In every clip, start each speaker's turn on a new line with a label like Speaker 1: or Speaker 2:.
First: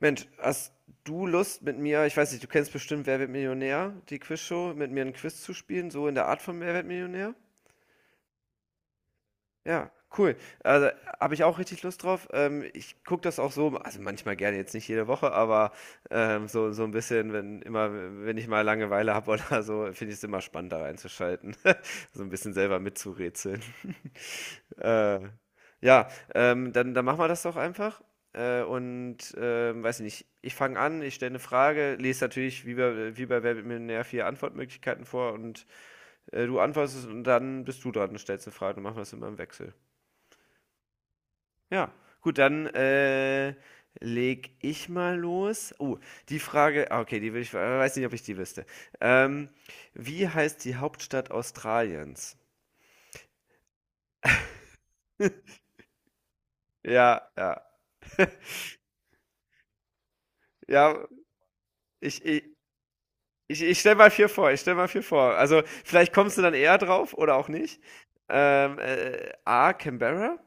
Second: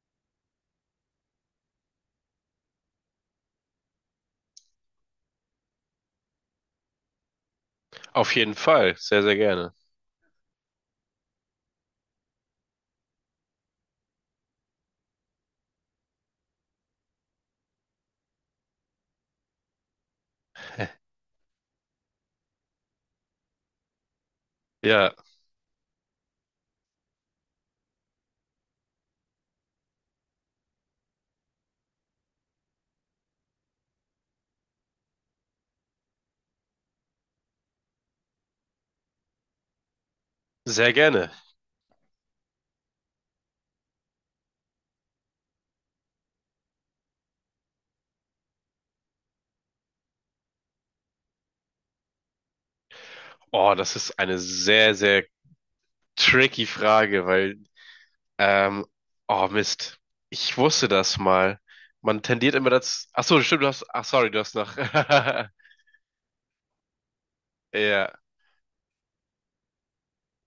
Speaker 1: Mensch, hast du Lust mit mir, ich weiß nicht, du kennst bestimmt Wer wird Millionär, die Quizshow, mit mir ein Quiz zu spielen, so in der Art von Wer wird Millionär?
Speaker 2: Auf jeden Fall, sehr, sehr gerne.
Speaker 1: Ja, cool. Also habe ich auch richtig Lust drauf. Ich gucke das auch so, also manchmal gerne, jetzt nicht jede Woche, aber so, ein bisschen, wenn immer, wenn ich mal Langeweile habe oder so, finde ich es immer spannend, da reinzuschalten. So ein bisschen selber mitzurätseln.
Speaker 2: Ja,
Speaker 1: Äh, ja, dann machen wir das doch einfach. Und weiß ich nicht, ich fange an, ich stelle eine Frage, lese natürlich wie bei Wer wird Millionär vier Antwortmöglichkeiten vor, und du antwortest und dann bist du dran und stellst eine Frage. Und machen wir das immer im Wechsel.
Speaker 2: sehr gerne.
Speaker 1: Ja, gut, dann leg ich mal los. Oh, die Frage, ah, okay, die will ich, weiß nicht, ob ich die wüsste. Ähm, Wie heißt die Hauptstadt Australiens?
Speaker 2: Oh, das ist eine sehr, sehr tricky Frage,
Speaker 1: Ja, ja.
Speaker 2: weil, ähm, oh Mist, ich wusste
Speaker 1: Ja,
Speaker 2: das mal. Man
Speaker 1: ich, ich,
Speaker 2: tendiert immer dazu. Ach so,
Speaker 1: Ich,
Speaker 2: stimmt, du
Speaker 1: ich
Speaker 2: hast.
Speaker 1: stelle
Speaker 2: Ach,
Speaker 1: mal vier
Speaker 2: sorry, du
Speaker 1: vor,
Speaker 2: hast
Speaker 1: ich stell
Speaker 2: nach.
Speaker 1: mal vier vor. Also, vielleicht kommst du dann eher drauf oder auch nicht.
Speaker 2: Ja,
Speaker 1: A. Canberra,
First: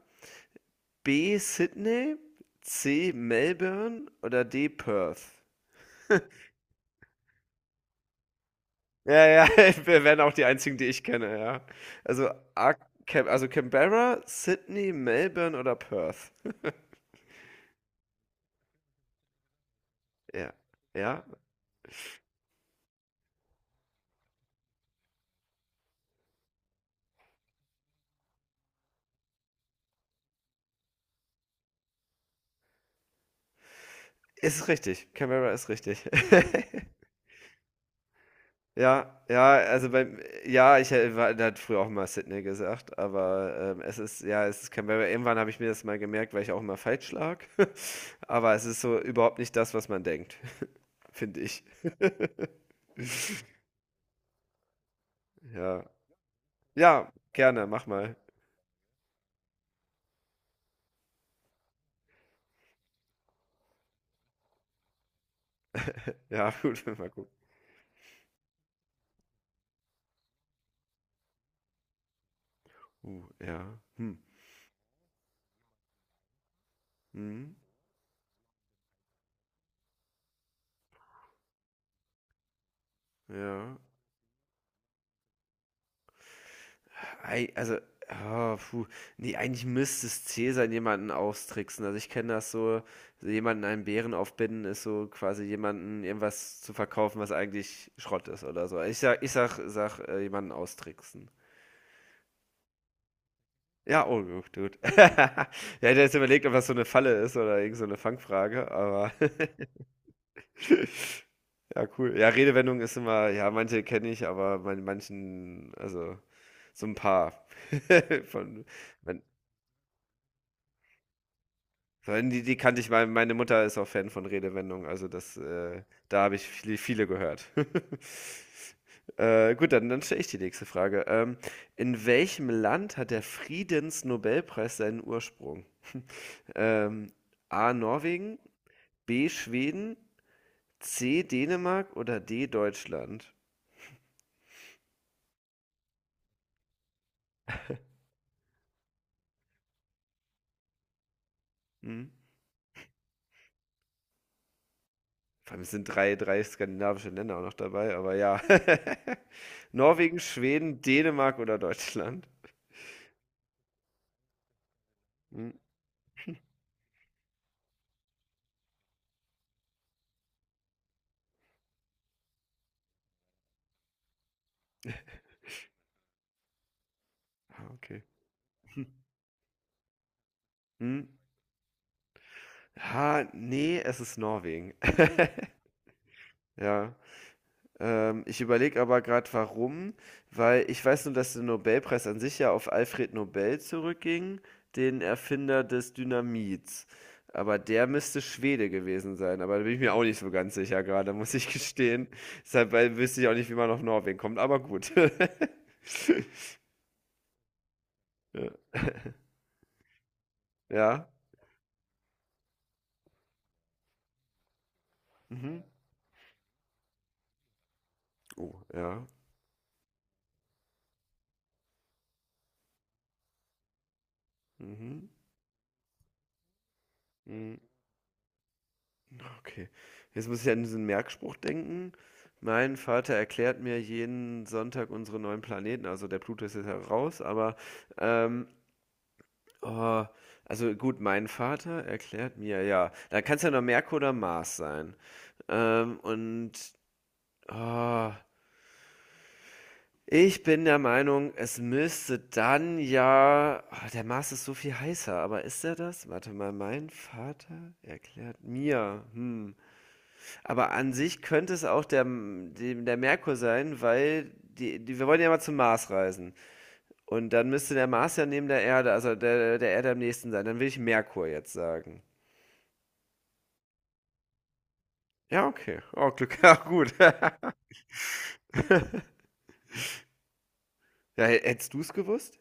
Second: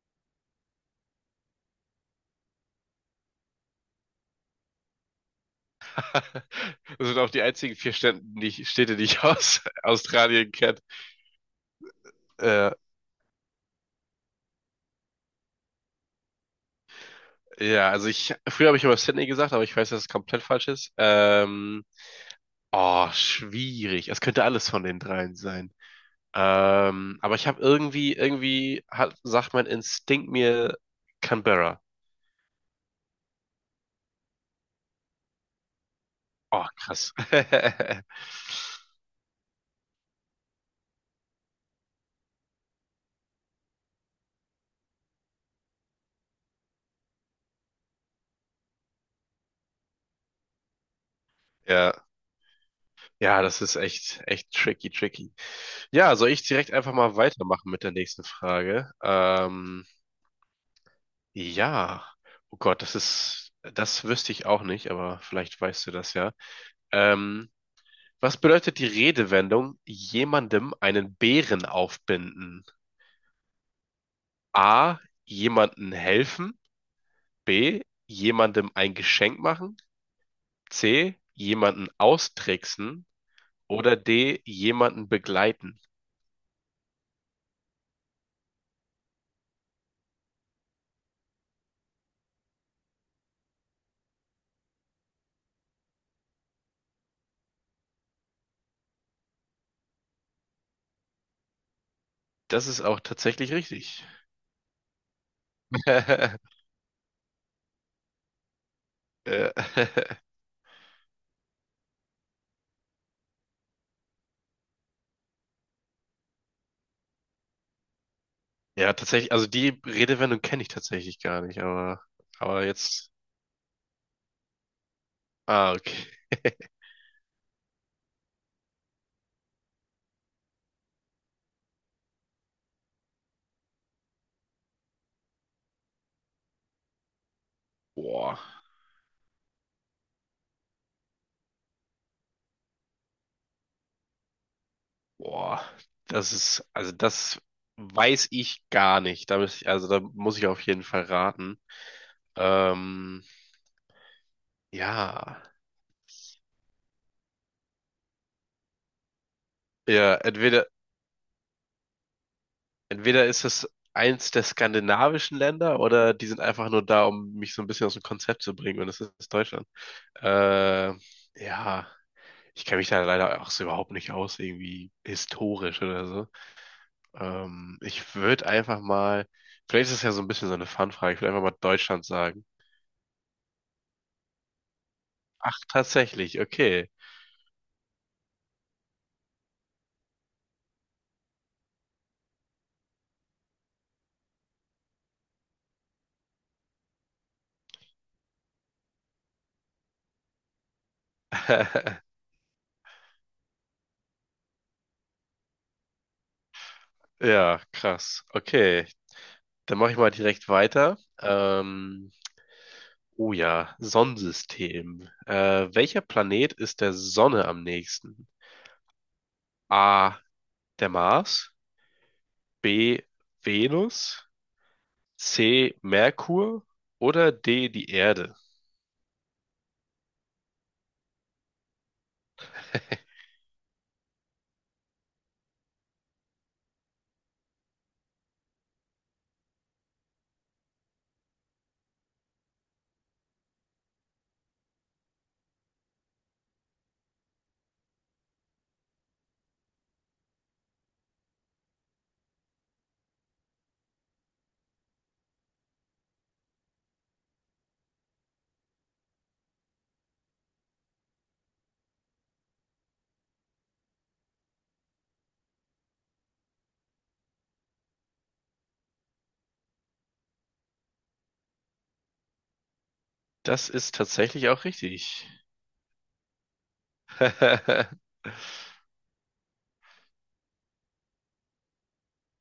Speaker 1: B. Sydney, C. Melbourne oder D. Perth.
Speaker 2: das sind auch die einzigen vier Städte, Städte, die ich
Speaker 1: Ja, ja,
Speaker 2: aus
Speaker 1: wir wären auch die
Speaker 2: Australien
Speaker 1: einzigen,
Speaker 2: kenne.
Speaker 1: die ich kenne, ja. Also,
Speaker 2: Äh,
Speaker 1: A, Cam also Canberra, Sydney, Melbourne oder Perth.
Speaker 2: ja, also früher habe ich immer Sydney gesagt, aber ich weiß, dass es komplett
Speaker 1: Ja,
Speaker 2: falsch ist.
Speaker 1: ja,
Speaker 2: Oh, schwierig. Es könnte alles von den dreien sein. Aber ich habe sagt mein Instinkt mir Canberra.
Speaker 1: ist richtig. Canberra ist richtig.
Speaker 2: Oh, krass.
Speaker 1: Ja, ja, also beim ja, ich hä- war da hat früher auch mal Sydney gesagt, aber, es ist ja, es ist Canberra. Irgendwann habe ich mir das mal gemerkt, weil ich auch immer falsch lag. Aber es ist so überhaupt nicht das, was man denkt, finde ich.
Speaker 2: Ja. Ja, das ist echt, echt tricky, tricky.
Speaker 1: Ja.
Speaker 2: Ja, soll ich direkt einfach
Speaker 1: Ja,
Speaker 2: mal
Speaker 1: gerne,
Speaker 2: weitermachen mit
Speaker 1: mach
Speaker 2: der
Speaker 1: mal.
Speaker 2: nächsten Frage? Ja. Oh Gott, das ist, das wüsste ich auch nicht, aber vielleicht weißt du das ja.
Speaker 1: Ja, gut, mal gucken.
Speaker 2: Ähm, was bedeutet die Redewendung, jemandem einen Bären aufbinden?
Speaker 1: Ja. Hm.
Speaker 2: A, jemanden helfen.
Speaker 1: Mhm.
Speaker 2: B. Jemandem ein Geschenk machen. C. Jemanden austricksen.
Speaker 1: Ja.
Speaker 2: Oder D. Jemanden begleiten.
Speaker 1: Ei also, ah, puh. Ne, eigentlich müsste es zäh sein, jemanden austricksen. Also, ich kenne das so, so jemanden einen Bären aufbinden ist so quasi jemanden irgendwas zu verkaufen, was eigentlich Schrott ist oder so. Ich sag, jemanden austricksen.
Speaker 2: Das ist auch tatsächlich richtig.
Speaker 1: Ja, oh gut, gut. Ja, ich hätte jetzt überlegt, ob das so eine Falle ist oder irgend so eine Fangfrage, aber
Speaker 2: Äh,
Speaker 1: ja, cool. Ja, Redewendung ist immer ja, manche kenne ich, aber bei manchen also, so ein paar von
Speaker 2: Ja, tatsächlich. Also die Redewendung kenne ich tatsächlich gar nicht,
Speaker 1: Die, die
Speaker 2: aber
Speaker 1: kannte ich mal.
Speaker 2: jetzt.
Speaker 1: Meine Mutter ist auch Fan von Redewendungen, also
Speaker 2: Ah, okay.
Speaker 1: da habe ich viele, viele gehört. Gut, dann stelle ich die nächste Frage. In welchem Land hat der Friedensnobelpreis seinen Ursprung? Ähm, A. Norwegen,
Speaker 2: Boah,
Speaker 1: B. Schweden, C. Dänemark oder D. Deutschland?
Speaker 2: boah. Das ist, also das weiß ich gar nicht. Da muss ich, also da muss ich auf jeden Fall raten.
Speaker 1: Hm?
Speaker 2: Ähm, ja.
Speaker 1: Vor allem es sind drei skandinavische Länder auch noch dabei, aber ja.
Speaker 2: Ja,
Speaker 1: Norwegen,
Speaker 2: entweder.
Speaker 1: Schweden, Dänemark oder Deutschland?
Speaker 2: Entweder ist es eins der skandinavischen
Speaker 1: Hm?
Speaker 2: Länder oder die sind einfach nur da, um mich so ein bisschen aus dem Konzept zu bringen und es ist Deutschland. Äh, ja, ich kenne mich da leider auch so überhaupt nicht aus, irgendwie historisch oder so.
Speaker 1: Ah, okay.
Speaker 2: Ich würde einfach mal, vielleicht ist es ja so ein bisschen so eine
Speaker 1: Hm?
Speaker 2: Fun-Frage, ich würde einfach mal Deutschland sagen.
Speaker 1: Ha, nee, es ist Norwegen.
Speaker 2: Ach, tatsächlich, okay.
Speaker 1: Ja. Ich überlege aber gerade, warum, weil ich weiß nur, dass der Nobelpreis an sich ja auf Alfred Nobel zurückging, den Erfinder des Dynamits. Aber der müsste Schwede gewesen sein. Aber da bin ich mir auch nicht so ganz sicher gerade, muss ich gestehen. Deshalb, weil wüsste ich auch nicht, wie man auf Norwegen kommt, aber gut.
Speaker 2: Ja, krass.
Speaker 1: Ja.
Speaker 2: Okay, dann mache ich mal direkt weiter.
Speaker 1: Ja.
Speaker 2: Oh ja, Sonnensystem.
Speaker 1: Mhm.
Speaker 2: Welcher Planet ist der Sonne am nächsten?
Speaker 1: Oh, ja.
Speaker 2: A. Der Mars, B. Venus,
Speaker 1: Mhm.
Speaker 2: C. Merkur oder
Speaker 1: Mhm.
Speaker 2: D. Die Erde.
Speaker 1: Okay. Jetzt muss ich an diesen Merkspruch denken. Mein Vater erklärt mir jeden Sonntag unsere neuen Planeten. Also der Pluto ist jetzt ja raus, aber ähm, oh, also gut, mein Vater erklärt mir, ja. Da kann es ja nur Merkur oder Mars sein. Und oh, ich bin der Meinung, es müsste dann ja. Ah, der Mars ist so viel heißer, aber ist er das? Warte mal, mein Vater erklärt mir. Hm. Aber an sich könnte es auch der Merkur sein, weil wir wollen ja mal zum Mars reisen. Und dann müsste der Mars ja neben der Erde, also der Erde am nächsten sein. Dann will ich Merkur jetzt sagen.
Speaker 2: Das ist tatsächlich auch richtig.
Speaker 1: Ja, okay. Oh, Glück. Ja, gut. Ja, hättest du es gewusst?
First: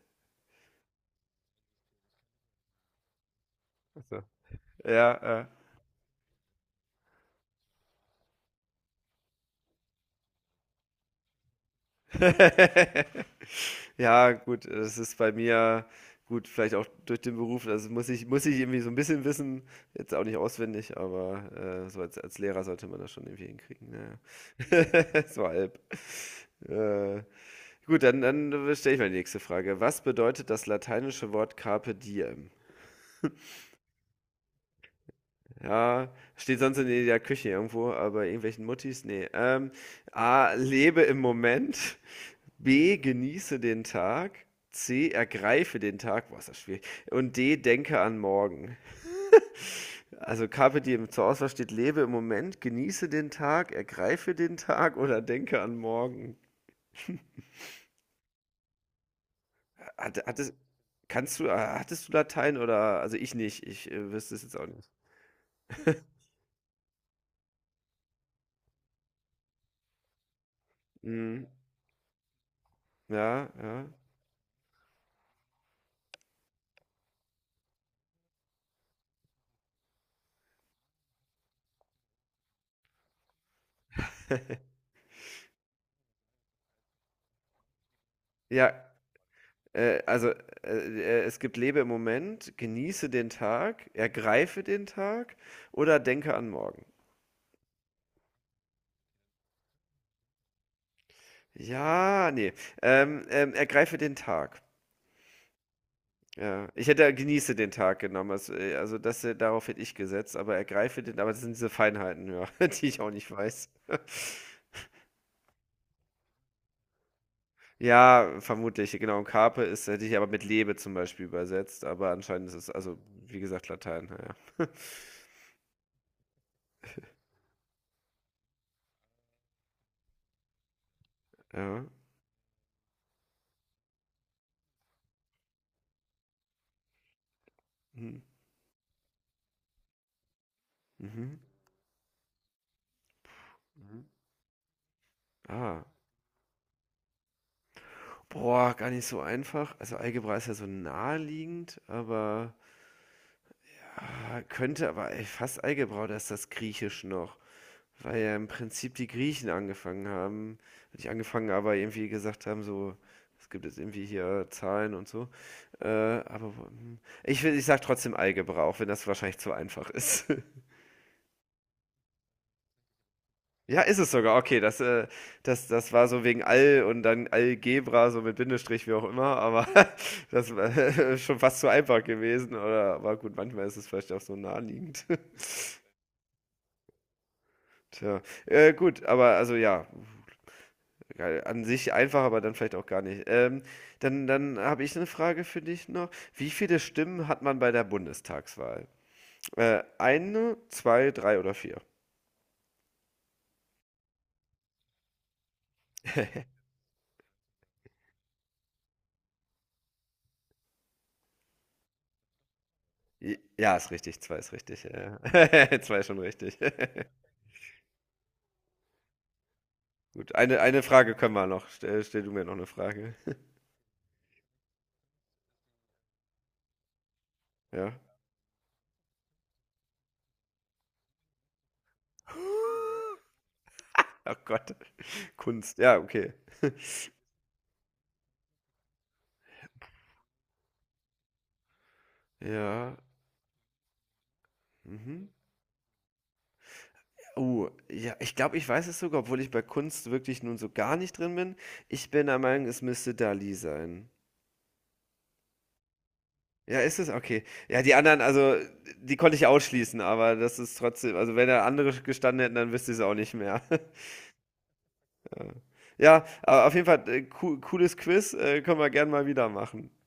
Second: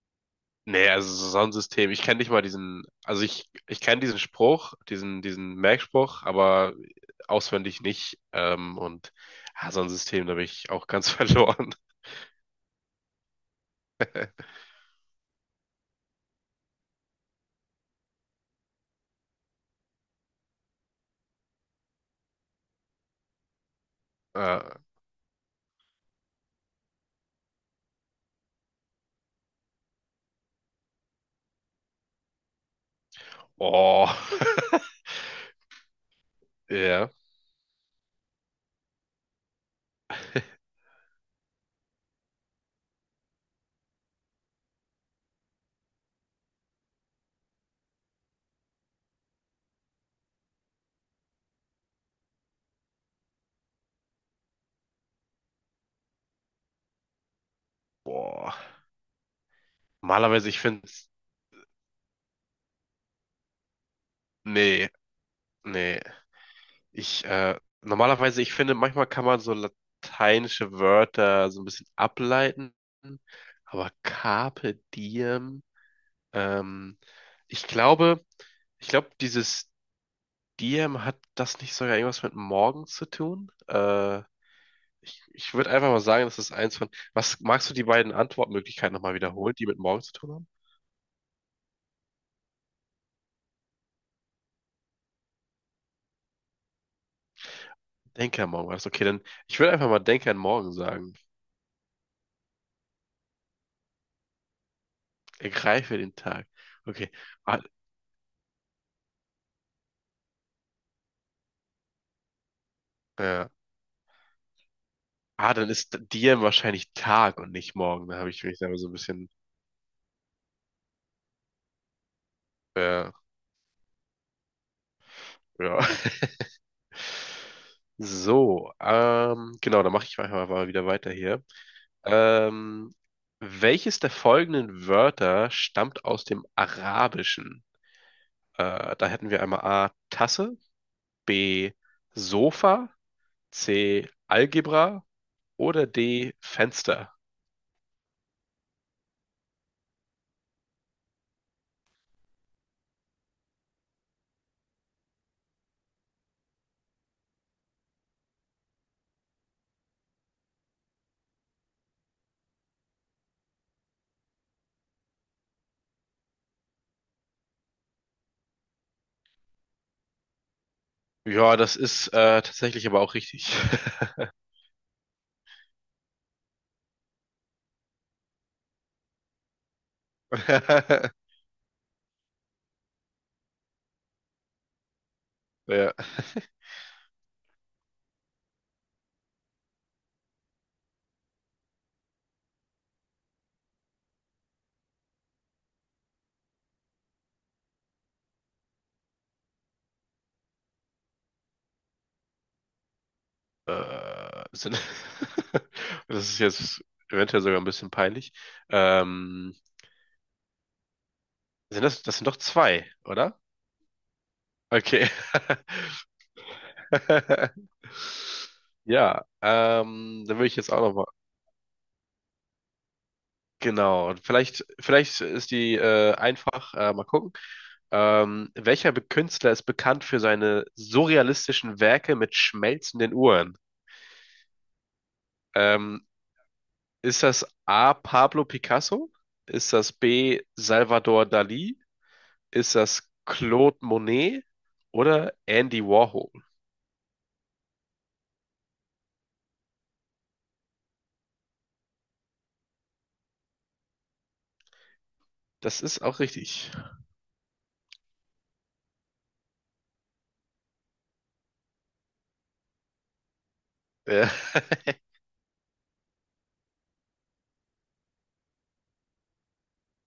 Speaker 2: Nee, also so Sonnensystem. Ich kenne nicht mal diesen, also ich kenne diesen
Speaker 1: Achso.
Speaker 2: Spruch,
Speaker 1: Ja, äh.
Speaker 2: diesen Merkspruch, aber auswendig nicht. Und ja, Sonnensystem, da bin ich auch ganz verloren.
Speaker 1: Ja, gut, das ist bei mir gut, vielleicht auch durch den Beruf. Also muss ich irgendwie so ein bisschen wissen. Jetzt auch nicht auswendig, aber so als Lehrer sollte man das schon irgendwie hinkriegen. Ja.
Speaker 2: Äh,
Speaker 1: So halb. Äh, gut, dann stelle ich mal die nächste Frage. Was bedeutet das lateinische Wort Carpe diem?
Speaker 2: oh.
Speaker 1: Ja, steht sonst in
Speaker 2: Ja.
Speaker 1: der Küche irgendwo, aber irgendwelchen Muttis, nee. A, lebe im Moment. B, genieße den Tag. C, ergreife den Tag. Boah, ist das schwierig. Und D, denke an morgen. Also Carpe Diem, zur Auswahl steht, lebe im Moment, genieße den Tag, ergreife den Tag oder denke an morgen.
Speaker 2: Boah.
Speaker 1: Hat, hat
Speaker 2: Normalerweise,
Speaker 1: es,
Speaker 2: ich finde es.
Speaker 1: Hattest du Latein oder, also ich nicht, ich wüsste es jetzt auch nicht.
Speaker 2: Nee, nee. Normalerweise, ich finde, manchmal kann man so lateinische
Speaker 1: Mhm.
Speaker 2: Wörter so ein bisschen ableiten.
Speaker 1: Ja, ja.
Speaker 2: Aber Carpe Diem, ähm, ich glaube, ich glaube, dieses Diem hat das nicht sogar irgendwas mit morgen zu tun? Ich würde einfach mal sagen, das ist eins von. Was magst du die beiden
Speaker 1: Ja,
Speaker 2: Antwortmöglichkeiten nochmal wiederholen, die mit morgen
Speaker 1: Äh,
Speaker 2: zu
Speaker 1: also,
Speaker 2: tun
Speaker 1: äh,
Speaker 2: haben?
Speaker 1: es gibt lebe im Moment, genieße den Tag, ergreife den Tag oder denke an morgen.
Speaker 2: Denke an morgen war das. Okay, dann ich würde einfach mal Denke an morgen sagen.
Speaker 1: Ja, ne, ergreife den Tag.
Speaker 2: Ergreife den Tag.
Speaker 1: Ja, ich hätte ja
Speaker 2: Okay.
Speaker 1: genieße
Speaker 2: Ah,
Speaker 1: den Tag genommen. Also, darauf hätte ich gesetzt, aber ergreife den, aber das sind diese Feinheiten, ja, die ich auch nicht
Speaker 2: äh,
Speaker 1: weiß.
Speaker 2: dann ist dir wahrscheinlich Tag und nicht morgen. Da habe
Speaker 1: Ja,
Speaker 2: ich mich da so
Speaker 1: vermutlich,
Speaker 2: ein
Speaker 1: genau. Und
Speaker 2: bisschen.
Speaker 1: Carpe ist, hätte ich aber mit Lebe zum Beispiel übersetzt, aber anscheinend ist es, also
Speaker 2: Äh,
Speaker 1: wie gesagt, Latein, ja.
Speaker 2: ja. So, genau, dann mache ich einfach mal wieder weiter hier.
Speaker 1: Ja.
Speaker 2: Ähm, welches der folgenden Wörter stammt aus dem Arabischen?
Speaker 1: Mhm.
Speaker 2: Da hätten wir einmal A, Tasse,
Speaker 1: Mhm.
Speaker 2: B, Sofa,
Speaker 1: Mhm.
Speaker 2: C, Algebra
Speaker 1: Ah,
Speaker 2: oder D, Fenster.
Speaker 1: boah, gar nicht so einfach. Also Algebra ist ja so naheliegend, aber ja, könnte aber ey, fast Algebra, da ist das Griechisch noch. Weil ja im Prinzip die Griechen angefangen haben. Nicht angefangen, aber irgendwie gesagt haben, so, es gibt jetzt irgendwie hier Zahlen und so. Aber hm, ich sag trotzdem Algebra, auch wenn das wahrscheinlich zu einfach ist.
Speaker 2: Ja, das ist tatsächlich aber auch richtig.
Speaker 1: Ja, ist es sogar. Okay, das war so wegen Al und dann Algebra, so mit Bindestrich, wie auch immer, aber das war schon fast zu einfach gewesen, oder? Aber gut, manchmal ist es vielleicht auch so naheliegend.
Speaker 2: Ja.
Speaker 1: Tja, gut, aber also ja, geil. An sich einfach, aber dann vielleicht auch gar nicht. Dann habe ich eine Frage für dich noch. Wie viele Stimmen hat man bei der Bundestagswahl? Eine, zwei, drei oder vier?
Speaker 2: Äh, sind, das ist jetzt eventuell sogar ein bisschen peinlich. Ähm, das sind doch zwei, oder?
Speaker 1: Ja, ist richtig, zwei ist richtig.
Speaker 2: Okay.
Speaker 1: Ja, zwei ist schon richtig.
Speaker 2: Ja,
Speaker 1: Gut,
Speaker 2: dann würde ich jetzt auch
Speaker 1: eine
Speaker 2: noch mal.
Speaker 1: Frage können wir noch. Stell du mir noch eine Frage.
Speaker 2: Genau. Vielleicht, vielleicht ist die einfach. Mal gucken.
Speaker 1: Ja.
Speaker 2: Welcher Künstler ist bekannt für seine surrealistischen Werke mit schmelzenden
Speaker 1: Oh
Speaker 2: Uhren?
Speaker 1: Gott. Kunst. Ja,
Speaker 2: Ähm,
Speaker 1: okay.
Speaker 2: Ist das A. Pablo Picasso? Ist das B. Salvador Dali? Ist
Speaker 1: Ja.
Speaker 2: das Claude Monet
Speaker 1: Mhm.
Speaker 2: oder Andy Warhol?
Speaker 1: Oh, ja, ich glaube, ich weiß es sogar, obwohl ich bei Kunst wirklich nun so gar nicht drin bin. Ich bin der Meinung, es müsste Dali sein.
Speaker 2: Das ist auch richtig.
Speaker 1: Ja, ist es? Okay. Ja, die anderen, also, die konnte ich ausschließen, aber das ist trotzdem, also, wenn da andere gestanden hätten, dann wüsste ich es auch nicht mehr.
Speaker 2: Ja.
Speaker 1: Ja, Ja, aber auf jeden Fall, cooles Quiz, können wir gern mal wieder machen.